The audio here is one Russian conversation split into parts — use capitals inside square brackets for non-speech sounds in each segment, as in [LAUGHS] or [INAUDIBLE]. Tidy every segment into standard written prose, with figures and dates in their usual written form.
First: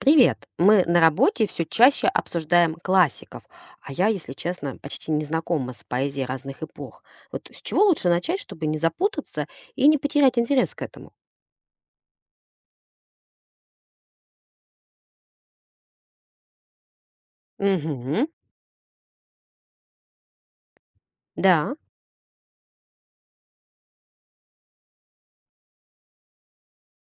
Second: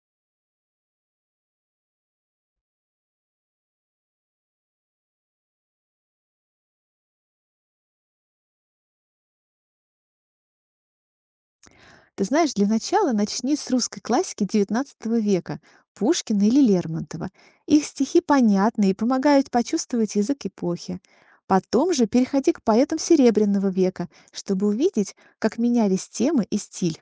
Привет! Мы на работе все чаще обсуждаем классиков, а я, если честно, почти не знакома с поэзией разных эпох. Вот с чего лучше начать, чтобы не запутаться и не потерять интерес к этому? Ты знаешь, для начала начни с русской классики XIX века – Пушкина или Лермонтова. Их стихи Угу, понятны и помогают почувствовать язык эпохи. да. Потом же переходи к поэтам Серебряного века, чтобы увидеть, как менялись темы и стиль.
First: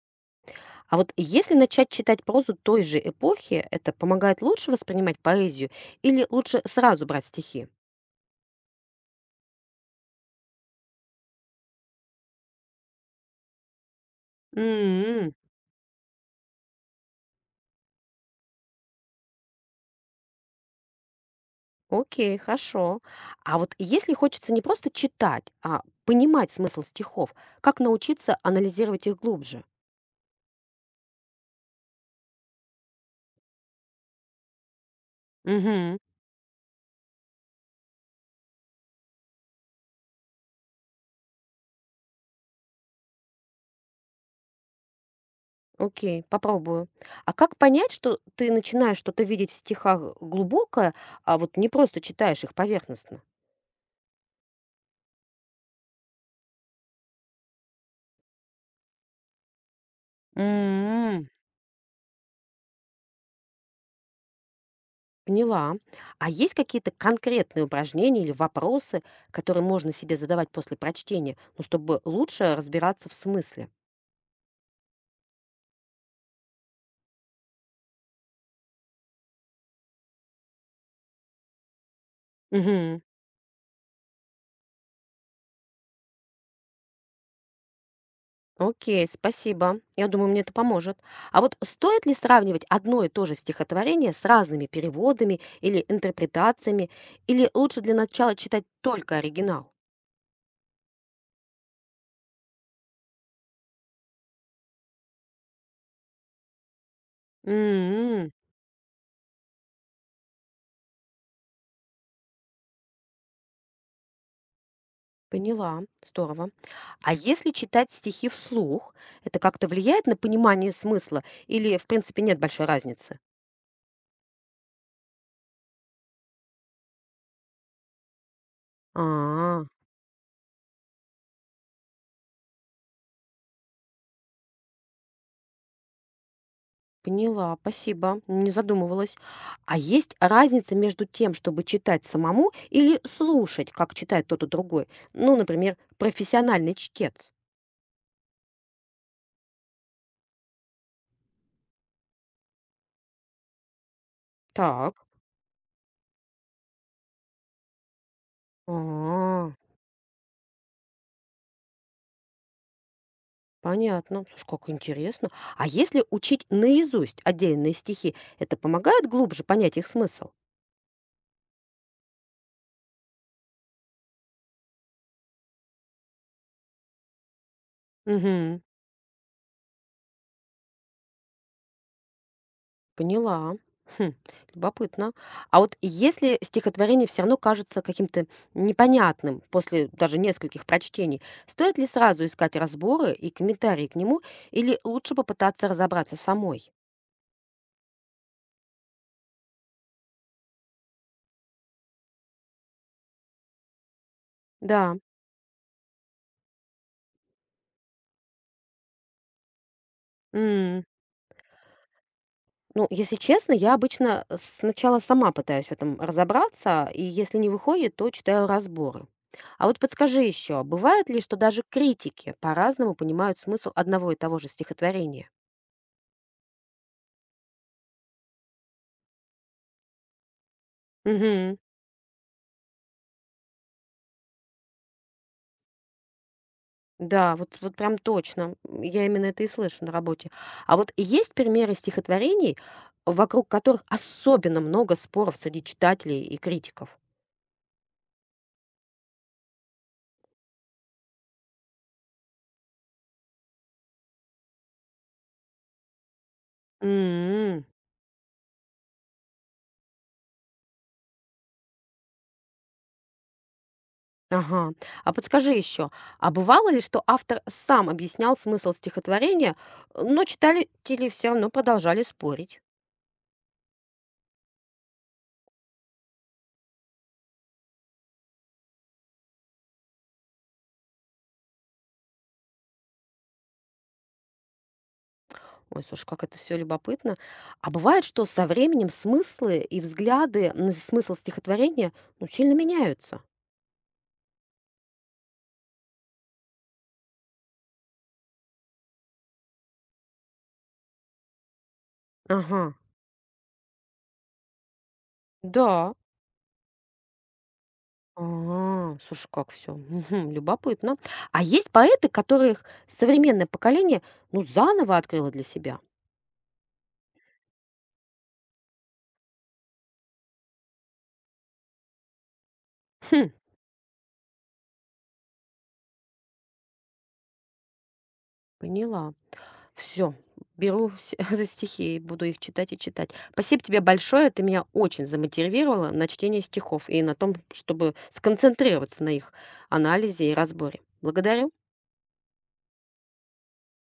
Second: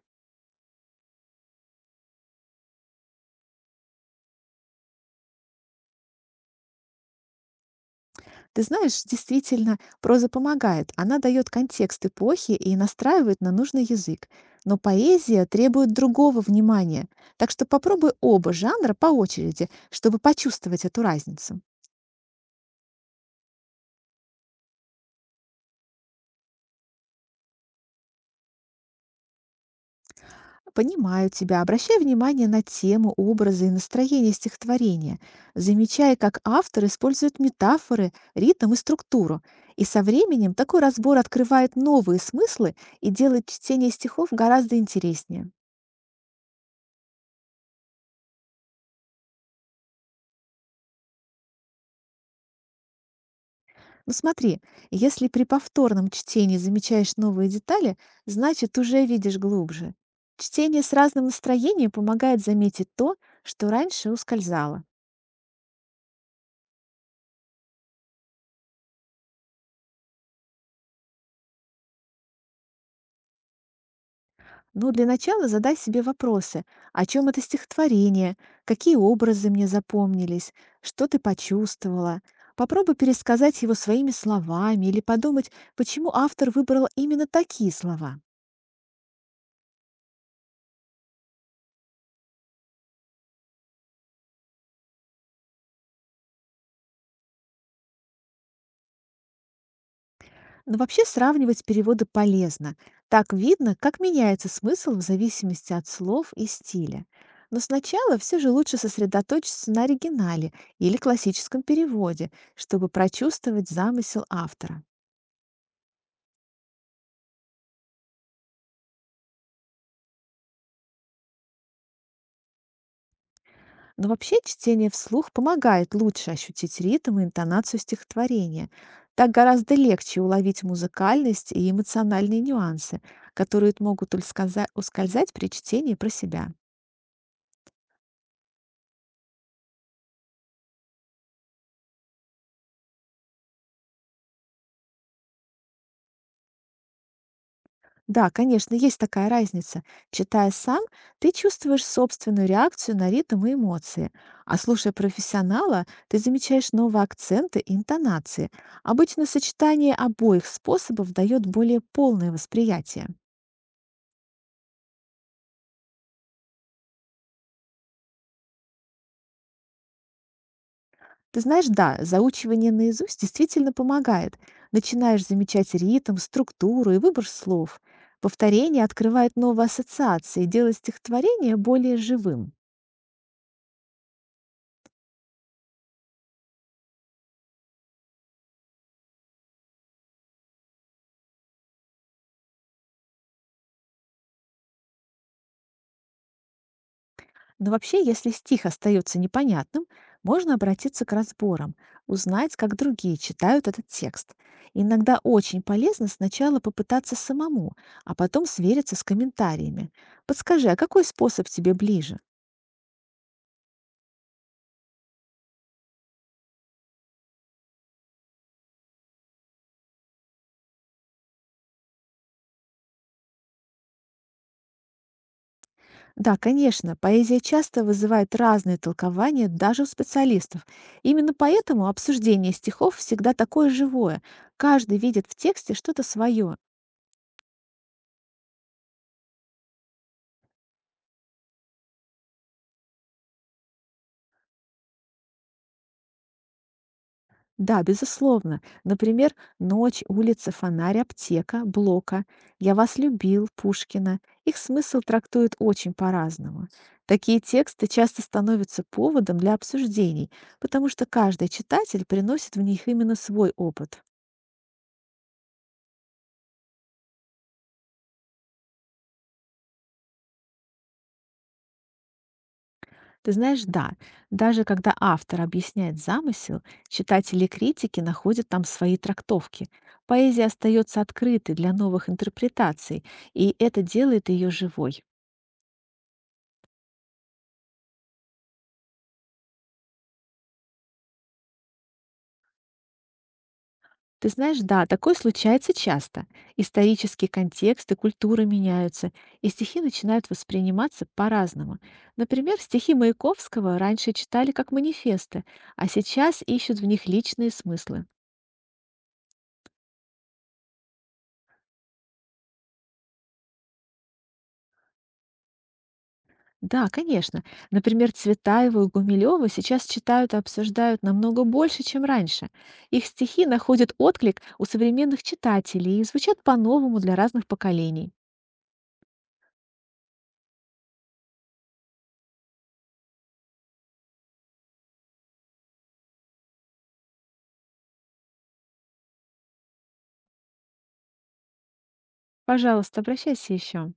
А вот если начать читать прозу той же эпохи, это помогает лучше воспринимать поэзию или лучше сразу брать стихи? Ты знаешь, действительно, проза помогает. Она дает контекст эпохи и настраивает на нужный язык. Но М, поэзия требует другого внимания. Так что попробуй оба жанра по очереди, чтобы почувствовать эту разницу. Окей, хорошо. А вот если хочется не просто читать, а понимать смысл стихов, как научиться анализировать их глубже? Понимаю тебя. Обращай внимание на тему, образы и настроение стихотворения. Угу. Замечай, как автор использует метафоры, ритм и структуру. И со временем такой разбор открывает новые смыслы и делает чтение стихов гораздо интереснее. Окей, попробую. А как понять, что ты начинаешь что-то видеть в стихах глубокое, а вот не просто читаешь их поверхностно? Ну смотри, если при повторном чтении замечаешь новые детали, значит уже видишь глубже. Чтение с разным М. настроением помогает заметить то, что раньше ускользало. Поняла. А есть какие-то конкретные упражнения или вопросы, которые можно себе задавать после прочтения, ну, чтобы лучше разбираться в смысле? Ну, для начала задай себе вопросы. О чем это стихотворение? Какие образы мне запомнились? Что ты почувствовала? Попробуй Мгм. пересказать его своими словами или подумать, почему автор выбрал именно такие слова. Окей, спасибо. Я думаю, мне это поможет. А вот стоит ли сравнивать одно и то же стихотворение с разными переводами или интерпретациями, или лучше для начала читать только оригинал? Но вообще сравнивать переводы полезно. Так видно, как меняется смысл в зависимости от слов и стиля. Но сначала М, все же лучше сосредоточиться на оригинале или классическом переводе, чтобы прочувствовать замысел автора. поняла, здорово. А если читать стихи вслух, это как-то влияет на понимание смысла или, в принципе, нет большой разницы? Но вообще чтение вслух помогает лучше ощутить ритм и интонацию стихотворения. Так А, гораздо легче уловить музыкальность и эмоциональные нюансы, которые могут ускользать при чтении про себя. поняла, спасибо, не задумывалась. А есть разница между тем, чтобы читать самому или слушать, как читает тот и другой? Ну, например, профессиональный чтец. Да, конечно, есть такая разница. Читая сам, ты чувствуешь собственную реакцию на ритм и эмоции, а слушая Так. профессионала, ты замечаешь новые акценты и интонации. А, Обычно сочетание обоих способов дает более полное восприятие. понятно. Слушай, как интересно. А если учить наизусть отдельные стихи, это помогает глубже понять их смысл? Ты знаешь, да, заучивание наизусть действительно помогает. Начинаешь замечать ритм, структуру и выбор слов. Мгм. Повторение открывает новые ассоциации, делает стихотворение более живым. Поняла. Хм, любопытно. А вот если стихотворение все равно кажется каким-то непонятным после даже нескольких прочтений, стоит ли сразу искать разборы и комментарии к нему, или лучше попытаться разобраться самой? Но вообще, если стих остается непонятным, можно обратиться к разборам, узнать, как другие читают этот текст. Да. Иногда очень полезно сначала попытаться самому, а потом свериться с комментариями. Подскажи, а М. какой способ тебе ближе? Ну, если честно, я обычно сначала сама пытаюсь в этом разобраться, и если не выходит, то читаю разборы. А вот подскажи еще, бывает ли, что даже критики по-разному понимают смысл одного и того же стихотворения? Да, конечно, поэзия часто вызывает разные толкования даже у специалистов. Именно Мгм. поэтому обсуждение стихов всегда такое живое. Каждый видит в тексте что-то свое. Да, вот прям точно. Я именно это и слышу на работе. А вот есть примеры стихотворений, вокруг которых особенно много споров среди читателей и критиков? Да, безусловно. Например, «Ночь», «Улица», «Фонарь», «Аптека», «Блока», «Я вас любил», Пушкина. Их смысл трактуют очень по-разному. Такие М. тексты часто становятся поводом для обсуждений, потому что каждый читатель приносит в них именно свой опыт. Ага. А подскажи еще, а бывало ли, что автор сам объяснял смысл стихотворения, но читатели все равно продолжали спорить? Ты знаешь, да, даже когда автор объясняет замысел, читатели и критики находят там свои трактовки. Поэзия остается открытой для новых интерпретаций, и это делает ее живой. Ой, слушай, как это все любопытно. А бывает, что со временем смыслы и взгляды на смысл стихотворения, ну, сильно меняются? Ты знаешь, да, такое случается часто. Исторический контекст и культура меняются, и стихи начинают восприниматься по-разному. Например, Ага. стихи Маяковского раньше читали как манифесты, а Да. сейчас ищут в них личные смыслы. Слушай, как все любопытно. А есть поэты, которых современное поколение, ну, заново открыло для себя? Да, конечно. Например, Цветаева и Гумилева сейчас читают и обсуждают намного больше, чем раньше. Их Хм, стихи находят отклик у современных читателей и звучат по-новому для разных поколений. поняла. Все, беру се [LAUGHS] за стихи и буду их читать и читать. Спасибо тебе большое. Ты меня очень замотивировала на чтение стихов и на том, чтобы сконцентрироваться на их анализе и разборе. Благодарю. Пожалуйста, обращайся еще.